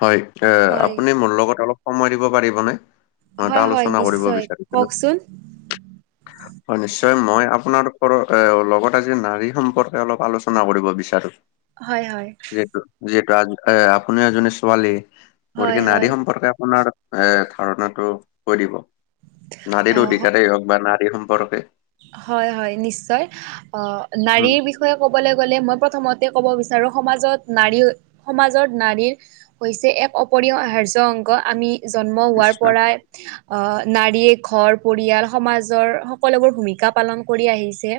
হয় হয়, আপুনি মোৰ লগত অলপ সময় দিব পাৰিবনে? অ এটা হয়, হয় আলোচনা কৰিব নিশ্চয় বিচাৰিছিলো। কওকচোন হয় নিশ্চয় মই আপোনালোকৰ এ লগত আজি নাৰী সম্পৰ্কে অলপ আলোচনা কৰিব বিচাৰো। হয় হয়। যিহেতু যিহেতু আ এ আপুনিও এজনী ছোৱালী হয়, গতিকে হয়। নাৰী সম্পৰ্কে আপোনাৰ- এ ধাৰণাটো কৈ দিব, নাৰীৰো অ', হ- অধিকতে হওক বা নাৰী সম্পৰ্কে? হয় হয় নিশ্চয় অ উম, নাৰীৰ বিষয়ে- বিষয়ে ক'বলৈ গ'লে মই প্ৰথমতে ক'ব বিচাৰো সমাজত নাৰী সমাজত নাৰীৰ- হৈছে এক অপৰিয় আহাৰ্য অংগ আমি- জন্ম হোৱাৰ নিশ্চয়। পৰাই আহ নাৰীয়ে ঘৰ পৰিয়াল সমাজৰ সকলোবোৰ ভমিকা পালন কৰি আহিছে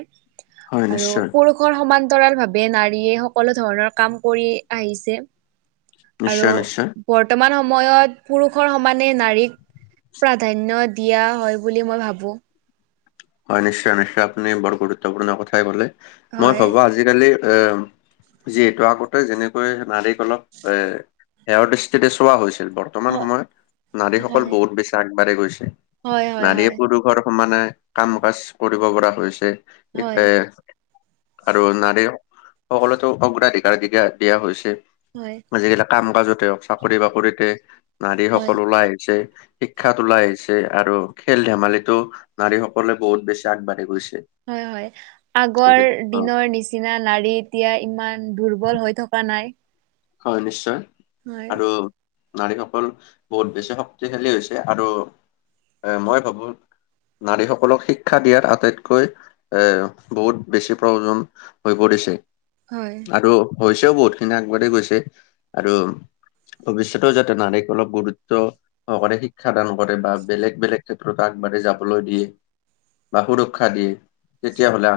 হয়, নিশ্চয়, আৰু খৰ সমান্তৰাল ভাৱে নাৰীয়ে সকলো ধৰণৰ কাম কৰি আহিছে আৰু নিশ্চয়, নিশ্চয়। বৰ্তমান সময়ত পুৰুষৰ সমানে নাৰীক প্ৰাধান্য দিয়া হয় বুলি মই ভাবো হয় নিশ্চয় নিশ্চয় আপুনি বৰ গুৰুত্বপূৰ্ণ কথাই কলে মই হয়। ভাবো আজি আজিকালি এ যিহেতু আগতে যেনেকৈ নাৰীক অলপ এ সেয় দৃষ্টিৰে চোৱা হৈছিল বৰ্তমান হয় সময়ত নাৰীসকল হয় বহুত বেছি আগবাঢ়ি গৈছে হয় হয় হয় নাৰীয়ে পুৰুষৰ সমানে কাম কাজ কৰিব পৰা হৈছে এ হয় টাই আৰু নাৰীৰ সকলোতো অগ্ৰাধিকাৰাধিকা দিয়া হৈছে হয় আজিকালি কাম কাজতে হওক চাকৰি বাকৰিতে নাৰী হয় সকল ওলাই আহিছে শিক্ষা তোলাই আহিছে আৰু খেল ধেমালিতো নাৰী সকলে বহুত বেছি আগবাঢ়ি গৈছে হয় হয় আগৰ গতিকে অ দিনৰ নিচিনা নিচিনা নাৰী এতিয়া ইমান দুৰ্বল হৈ থকা নাই হয় নিশ্চয় হয় আৰু নাৰীসকল বহুত বেছি শক্তিশালী হৈছে আৰু এ মই ভাবো নাৰীসকলক শিক্ষা দিয়াৰ আটাইতকৈ এ বহুত বেছি প্ৰয়োজন হৈ পৰিছে হয় আৰু হৈছেও বহুত খিনি আগবাঢ়ি গৈছে আৰু ভৱিষ্যতেও যাতে নাৰীক অলপ গুৰুত্ব চৰকাৰে শিক্ষ দান কৰে বা বেলেগ বেলেগ ক্ষেত্ৰত আগবাঢ়ি যাবলৈ দিয়ে বা সুৰক্ষা দিয়ে তেতিয়াাহলে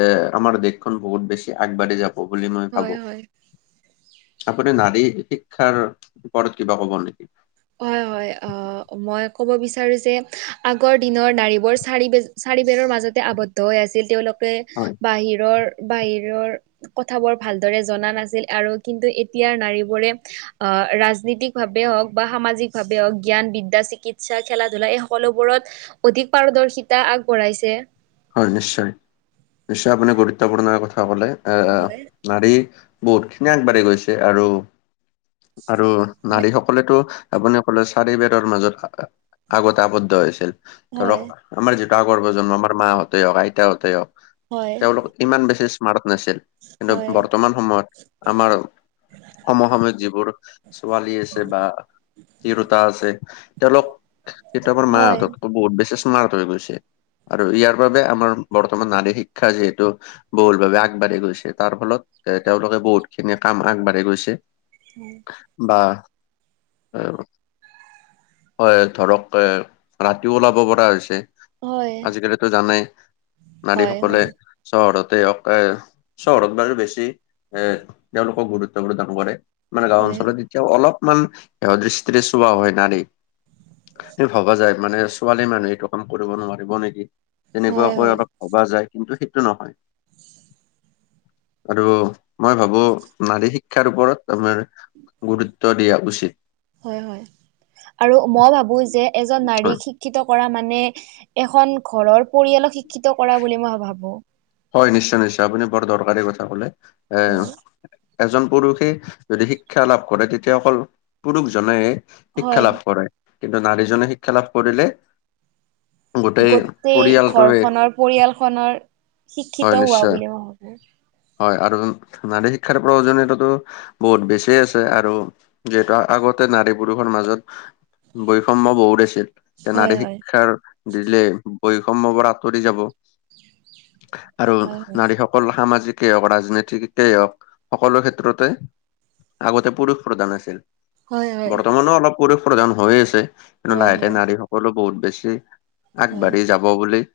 এ আমাৰ দেশখন বহুত বেছি আগবাঢ়ি যাব হব বুলি মই হয় ভাবো হয় আপুনি নাৰী শিক্ষাৰ ওপৰত কিবা কব নেকি হয় হয় মই ক'ব বিচাৰোঁ যে আগৰ দিনৰ নাড়ীবোৰ চাৰি চাৰিবেৰৰ মাজতে আৱদ্ধ তৈ আছিল তেওঁলোকে হয় বাহিৰৰ বাহিৰৰ কথাবোৰ ভালদৰে জনা নাছিল আৰু কিন্তু এতিয়াৰ নাৰীবোৰে অ ৰাজনীতিক ভাৱে হওক বা সামাজিকভাৱেও জ্ঞান বিদ্যা চিকিৎসা খেলা ধূলা এই সকলোবোৰত অধিক পাৰদৰ্শিতা আগবঢ়াইছে হয় নিশ্চয় নিশ্চয় আপুনি গুৰুত্বপূৰ্ণ কথা কলে হয় আহ নাৰী বহুত খিনি আগবাঢ়ি গৈছে আৰু আৰু হয় নাৰীসকলেতো আপুনি কলে চাৰি বেৰৰ মাজত আগতে আৱদ্ধ হৈছিল ধৰক আমাৰ যিটো আগৰ প্ৰজন্ম আমাৰ মাহঁতেই হওক আইতাহতেই হওক হয় তেওঁলোক ইমান বেছি স্মাৰ্ট নাছিল হয় কিন্তু বৰ্তমান সময়ত আমাৰ সম সময়ত যিবোৰ ছোৱালী আছে বা তিৰোতা আছে তেওঁলোক তেতিয়া আমাৰ হয় মাহঁতত বহুত বেছি স্মাৰ্ট হৈ গৈছে আৰু ইয়াৰ বাবে আমাৰ বৰ্তমান নাৰী শিক্ষা যিহেতু বহুল ভাবে আগবাঢ়ি গৈছে তাৰ ফলত এ তেওঁলোকে বহুত খিনি কাম আগবাঢ়ি গৈছে [unintelligible] বা হয় ধৰক এ ৰাতিও ওলাব পৰা হৈছে হয় আজিকালিতো জানেই হয় হয় নাৰীসকলে হয় চহৰতে হওঁক এ চহৰত বাৰু বেছি এ তেওঁলোকক গুৰুত্ব প্ৰদান কৰে মানে গাঁও হয় হয় অঞ্চলত এতিয়াও অলপমান দৃষ্টিৰে চোৱা হয় নাৰী এই ভবা যায় মানে ছোৱালী মানুহে এইটো কাম কৰিব নোৱাৰিব নেকি হয় হয় তেনেকুৱাকৈ অলপ ভবা যায় কিন্তু সেইটো নহয় আৰু মই ভাবো নাৰী শিক্ষাৰ ওপৰত আমাৰ গুৰুত্ব দিয়া উচিত হয় হয় আৰু মই ভাবো যে এজন হয়। নাৰীক শিক্ষিত কৰা মানে এখন ঘৰৰ পৰিয়ালক শিক্ষিত কৰা বুলি মই ভাবো হয় নিশ্চয় নিশ্চয় আপুনি বৰ দৰকাৰী কথা কলে এ হয় এজন পুৰুষে যদি শিক্ষা লাভ কৰে তেতিয়া অকল পুৰুষজনে শিক্ষা হয়, লাভ কৰে কিন্তু নাৰীজনে শিক্ষা লাভ কৰিলে গোটেই পৰিয়ালটোৱে পৰিয়ালখনৰ হয় শিক্ষিত হোৱা নিশ্চয় বুলি মই ভাবোঁ হয় আৰু নাৰী শিক্ষাৰ প্ৰয়োজনীয়তাতো বহুত বেছিয়ে আছে আৰু যিহেতু আগতে নাৰী পুৰুষৰ মাজত বৈষম্য বহুত আছিল তে হয় নাৰী হয় শিক্ষাৰ দিলে বৈষম্য বোৰ আঁতৰি যাব আৰু হয় হয় নাৰী সক সকল সামাজিকেই হওঁক, ৰাজনীতিকেই হওঁক সকলো ক্ষেত্ৰতে আগতে পুৰুষ প্ৰধান আছিল হয় বৰ্তমানোও অলপ পুৰুষ প্ৰধান হৈয়ে আছে কিন্তু হয় হয় এতিয়া নাৰী স সকলো বহুত বেছি হয় আগবাঢ়ি যাব বুলি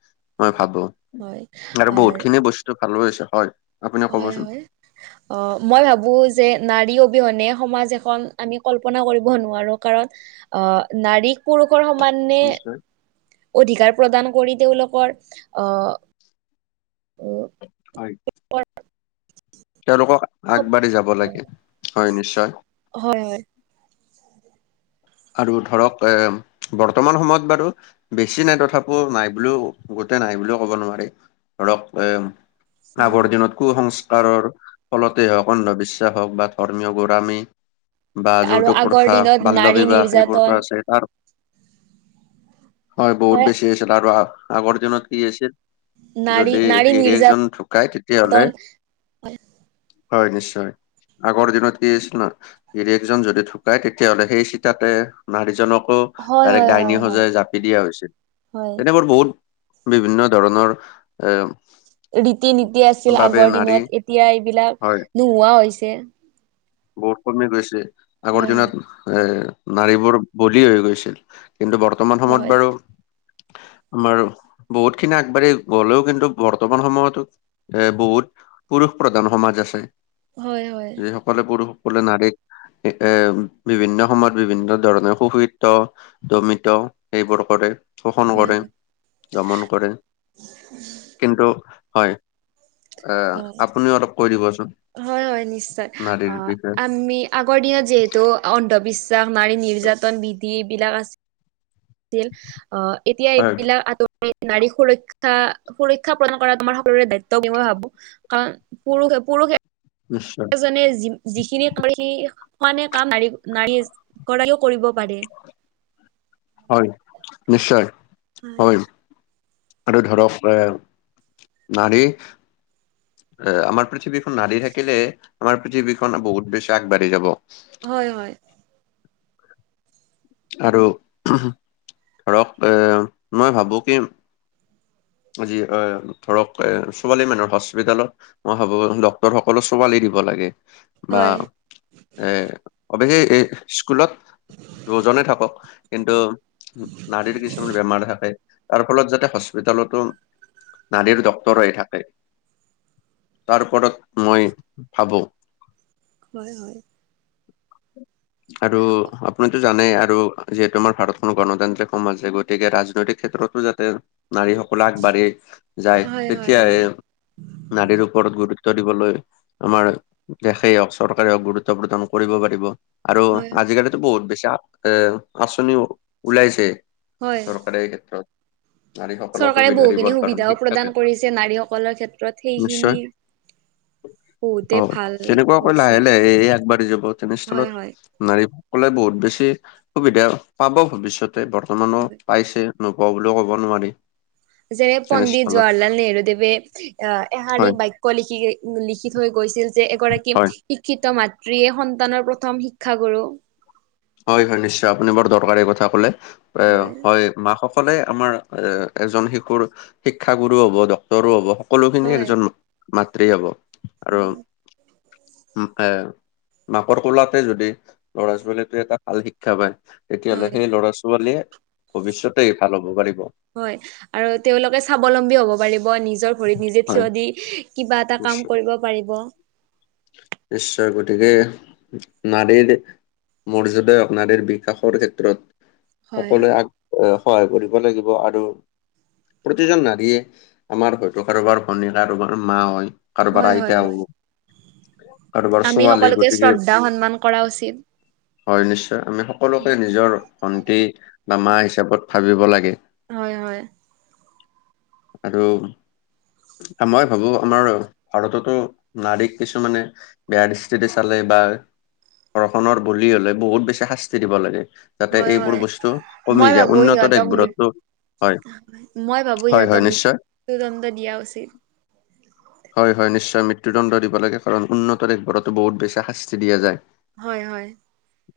মই ভাবো হয় আৰু হয় বহুত খিনি বস্তু ভালো হৈছে হয় আপুনি হয় হয় [inaudible] অ মই ভাবোঁ যে নাৰী অবিহনে সমাজ এখন আমি কল্পনাও কৰিব নোৱাৰোঁ কাৰণ অহ নাৰীক পুৰুষৰ সমানে নিশ্চয় অধিকাৰ প্ৰদান কৰি তেওঁলোকৰ অহ উ হয় তেওঁলোকক আহ আগবাঢ়ি যাব লাগে হয় নিশ্চয় হয় হয় আৰু ধৰক এ বৰ্তমান সময়ত বাৰু বেছি নাই তথাপিও নাই বুলিও গোটেই নাই বুলিও ক'ব নোৱাৰে ধৰক এ হয় আগৰ হয় দিনত কু-সংস্কাৰৰ ফলতেই হওঁক, অন্ধবিশ্বাস হওঁক বা ধৰ্মীয় বোৰ আমি বা আৰু যৌতুক আগৰ প্ৰথা, দিনত বাল্য নাৰী বি নিৰ্যাতন হয় বহুত বেছি আছিল আৰু আগৰ দিনত কি আছিল নাৰী যদি নাৰী গিৰিয়েকজন নিৰ্যাতন ঢুকায় তেতিয়াহ'লে হয় নিশ্চয় আগৰ দিনত কি আছিল ন গিৰিয়কজন যদি ঢুকাই তেতিয়াহ'লে সেই চি তাতে নাৰীজনকো হয় দাইৰেক হয় ডাইনী হয় হয় সজাই জাপি দিয়া হৈছিল হয় তেতিয়াটো বহুত বিভিন্ন ধৰণৰ এম ৰীতি নীতি আছিল আগৰ দিনত এতিয়া এইবিলাক হয় নোহোৱা হৈছে বহুত কমি গৈছে আগৰ হয় দিনত হয় এ নাৰীবোৰ বলি হৈ গৈছিল কিন্তু বৰ্তমান সময়ত হয় বাৰু আমাৰ বহুত খিনি আগবাঢ়ি গ'লেও কিন্তু বৰ্তমান সময়তো এ বহুত পুৰুষ প্ৰধান সমাজ আছে হয় হয় সকলে পুৰুষসকলে নাৰীক এ বিভিন্ন সময়ত বিভিন্ন ধৰণৰ সুখিত দমিত সেইবোৰ কৰে শোষণ হয় কৰে হয় দমন কৰে কিন্তু হয় এ অ আপুনিও অলপ কৈ দিব চোন হয় হয় নিশ্চয় অ আমি আগৰ দিনত যিহেতু অন্ধবিশ্ব বিশ্বাস নাৰী নিৰ্যাতন বিধি এইবিলাক আছিল অহ এতিয়া হয়, এইবিলাক নাৰী নাৰী সুৰক্ষা সুৰক্ষা প্ৰদান কৰা আমাৰ সকলোৰে দায়িত্ব বুলি মই ভাবো কাৰণ পুৰুষে পুৰুষে নিশ্চয় যিখিনি যিখিনি কৰি হোৱা নাই কাম নাৰী নাৰী এগৰাকীও কৰিব পাৰি হয় নিশ্চয় হয় আৰু ধৰক এ নাৰী এ আমাৰ পৃথিৱীখন নাৰী থাকিলে আমাৰ পৃথিৱীখন বহুত বিশ্বাস বাঢ়ি যাব হয় হয় আৰু ধৰক এ মই ভাবো কি আজি এ ধৰক এ ছোৱালী মানুহ হস্পিতেলত মই ভাবো ডক্তৰ সকল ছোৱালী দিব লাগে বা হয় এ অৱশ্যে এই স্কুলত দহজনে থাকক কিন্তু নাৰীৰ কিছুমান বেমাৰ থাকে তাৰ ফলত যাতে হস্পিতেলতো নাৰীৰ ডক্তৰ হৈ থাকে তাৰ ওপৰত মই ভাবো হয় হয় আৰু আপুনি জানে আৰু যিহেতু আমাৰ ভাৰতখন গণতান্ত্ৰিক সমাজ গতিকে ৰাজনৈতিক ক্ষেত্ৰতো যাতে নাৰীসকল আগবাঢ়ি যায় হয় হয় তেতিয়াহে হয় নাৰীৰ ওপৰত গুৰুত্ব দিবলৈ আমাৰ দেশেই হওক চৰকাৰে হওক গুৰুত্ব প্ৰদান কৰিব পাৰিব আৰু আজিকালি বহুত বেছি এ আঁচনিও ওলাইছে হয় চৰকাৰে এই ক্ষেত্ৰত নাৰী সকলক চৰকাৰে সুবিধা বহুখিনি দিবৰ কাৰণে সুবিধাও শিক্ষা প্ৰদান কৰিছে নাৰীসকলৰ ক্ষেত্ৰত সেইখিনি নিশ্চয় বহুতে অ ভাল তেনেকুৱাকে হৈছে লাহে লাহে হে আগবাঢ়ি যাব হয় তেনেস্থলত হয় নাৰীসকলে বহুত বেছি সুবিধা পাব ভৱিষ্যতে বৰ্তমানো পাইছে নোপোৱা বুলিও ক'ব নোৱাৰি যেনে পণ্ডিত তেনেস্থলত জৱাহৰলাল নেহৰু দেৱে আহ এহাৰি হয় বাক্য লিখি লিখি থৈ গৈছিল যে এগৰাকী হয় শিক্ষিত মাতৃয়ে সন্তানৰ প্ৰথম শিক্ষা গুৰু হয় হয় নিশ্চয় আপুনি বৰ দৰকাৰী কথা কলে এ হয় মাক সকলে আমাৰ এ এজন শিশুৰ শিক্ষাগুৰু হ'ব সৰু হব সকলো খিনি হয় এজন মাতৃ হব আৰু উম এ মাকৰ কোলাতে যদি ল'ৰা ছোৱালী দুই এটা ভাল শিক্ষা পায় তেতিয়াহ'লে হয় সেই ল'ৰা ছোৱালীয়ে ভৱিষ্যতে ভাল হ'ব পাৰিব। হয় আৰু তেওঁলোকে স্বাৱলম্বী হ'ব পাৰিব নিজৰ ভৰিত নিজে হয় থিয় দি কিবা এটা কাম নিশ্চয় কৰিব পাৰিব। নিশ্চয় গতিকে নাৰীৰ মৰ্যদা নাৰীৰ বিকাশৰ ক্ষেত্ৰত হয় সকলোৱে আগ এ সহায় কৰিব লাগিব আৰু প্ৰতিজন নাৰীয়ে আমাৰ হয়। ত' কাৰোবাৰ ভনী কাৰোবাৰ মা হয় হয় কাৰোবাৰ হয় আইতা হয় হ'ব। কাৰোবাৰ আমি ছোৱালী সকলোকে গতিকে শ্ৰদ্ধা সন্মান কৰা উচিত। হয় নিশ্চয় আমি সকলোকে নিজৰ ভন্টি বা মা হিচাপত ভাবিব লাগে। হয় হয়। আৰু মই ভাবোঁ আমাৰ ভাৰতটো নাৰীক কিছুমানে বেয়া দৃষ্টিৰে চালে বা ধৰ্ষণৰ বলি হ'লে বহুত বেছি শাস্তি দিব লাগে। যাতে হয় এইবোৰ হয় বস্তু কমি মই যায়। ভাবো উন্নত সিহঁতক মৃত দেশবোৰত টো হয়, মই ভাবো হয় সিহঁতক হয় নিশ্চয়। মৃত্যুদণ্ড দিয়া উচিত। [inaudible] হয় হয় নিশ্চয় মৃত্যুদণ্ড দিব লাগে কাৰণ উন্নত দেশবোৰতটো বহুত বেছি শাস্তি দিয়া যায়। হয় হয়।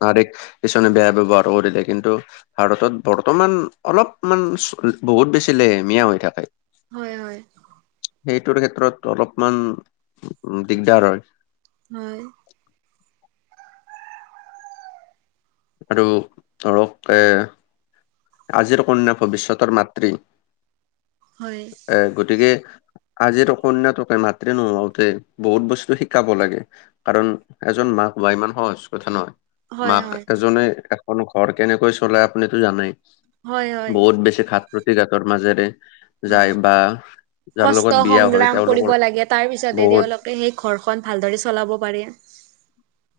নাৰীক কিছুমানে বেয়া ব্যৱহাৰ কৰিলে কিন্তু ভাৰতত বৰ্তমান অলপমান বহুত বেছি লেহেমীয়া হৈ থাকে। হয় হয়। সেইটোৰ ক্ষেত্ৰত অলপমান দিগদাৰ হয়। হয়। আৰু ধৰক এ আজিৰ কন্যা ভৱিষ্যতৰ মাতৃ। হয়। এ গতিকে আজিৰ কন্যাটোকে মাতৃ নহওঁতে বহুত বস্তু শিকাব লাগে। কাৰণ এজন মাক হোৱা ইমান সহজ কথা নহয়। হয় মাক এজনে এখন ঘৰ কেনেকৈ চলাই আপুনিতো জানেই। হয় হয় হয় বহুত বেছি ঘাত প্ৰতিঘাতৰ মাজেৰে হয় যায় বা যাৰ কষ্ট লগত বিয়া হয় সংগ্ৰাম কৰিব তেওঁলোকৰ লাগে তাৰ পিছতহে বহুত তেওঁলোকে সেই ঘৰখন ভালদৰে চলাব পাৰে।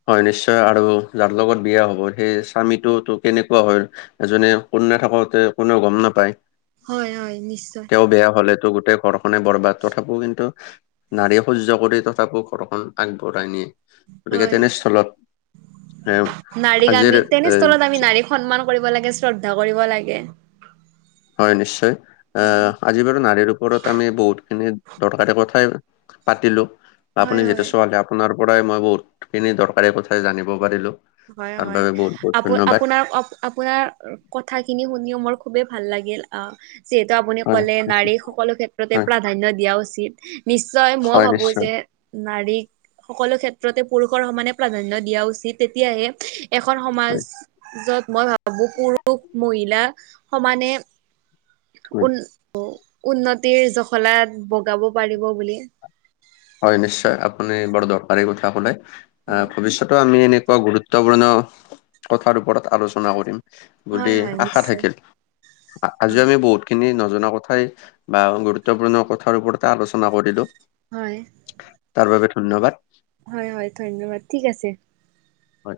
হয় নিশ্চয় আৰু যাৰ লগত বিয়া হ'ব সেই স্বামীটোতো কেনেকুৱা হয় এজনে কোনো নাথাকোতে কোনেও গম নাপায়। হয় হয় নিশ্চয়। তেওঁ বেয়া হ'লেতো গোটেই ঘৰখনে বৰবাদ তথাপিও কিন্তু নাৰীয়ে সহ্য কৰি তথাপিও ঘৰখন আগবঢ়াই নিয়ে। গতিকে হয়, তেনেস্থলত এ নাৰীক আজিৰ আমি তেনে স্হলত এ আমি নাৰীক সন্মান কৰিব লাগে শ্ৰদ্ধা কৰিব লাগে। হয় নিশ্চয় আহ আজি বাৰু নাৰীৰ ওপৰত আমি বহুতখিনি দৰকাৰী কথাই পাতিলো। বা হয় আপুনি যিহেতু হয় ছোৱালী আপোনাৰ পৰাই মই বহুতখিনি দৰকাৰী কথাই জানিব পাৰিলো। হয় তাৰ হয় বাবে বহুত বহুত আপ ধন্যবাদ আপোনাৰ অ আপোনাৰ কথাখিনি শুনিও মোৰ খুবেই ভাল লাগিল আহ। যিহেতু আপুনি হয় ক'লে নিশ্চয় নাৰীক সকলো ক্ষেত্ৰতে হয় প্ৰাধান্য দিয়া। উচিত নিশ্চয় মই হয় ভাবো নিশ্চয় যে- নাৰীক সকলো ক্ষেত্ৰতে পুৰুষৰ সমানে প্ৰাধান্য দিয়া উচিত তেতিয়াহে এখন হয় সমাজত মই ভাবোঁ পুৰুষ, মহিলা, সমানে। হয় উ উন্নতিৰ জখলাত বগাব পাৰিব বুলি। হয় নিশ্চয় আপুনি বৰ দৰকাৰী কথা কলে হয় আহ ভৱিষ্যতো আমি এনেকুৱা গুৰুত্ব গুৰুত্বপূৰ্ণ কথাৰ ওপৰত আলোচনা কৰিম। হয় বুলি হয় আশা নিশ্চয় থাকিল। হয় আজিও আমি বহুত খিনি নজনা কথাই বা গুৰুত্বপূৰ্ণ কথাৰ ওপৰতে আলোচনা কৰিলো। হয়। তাৰ বাবে ধন্যবাদ। হয় হয় ধন্যবাদ ঠিক আছে। হয়।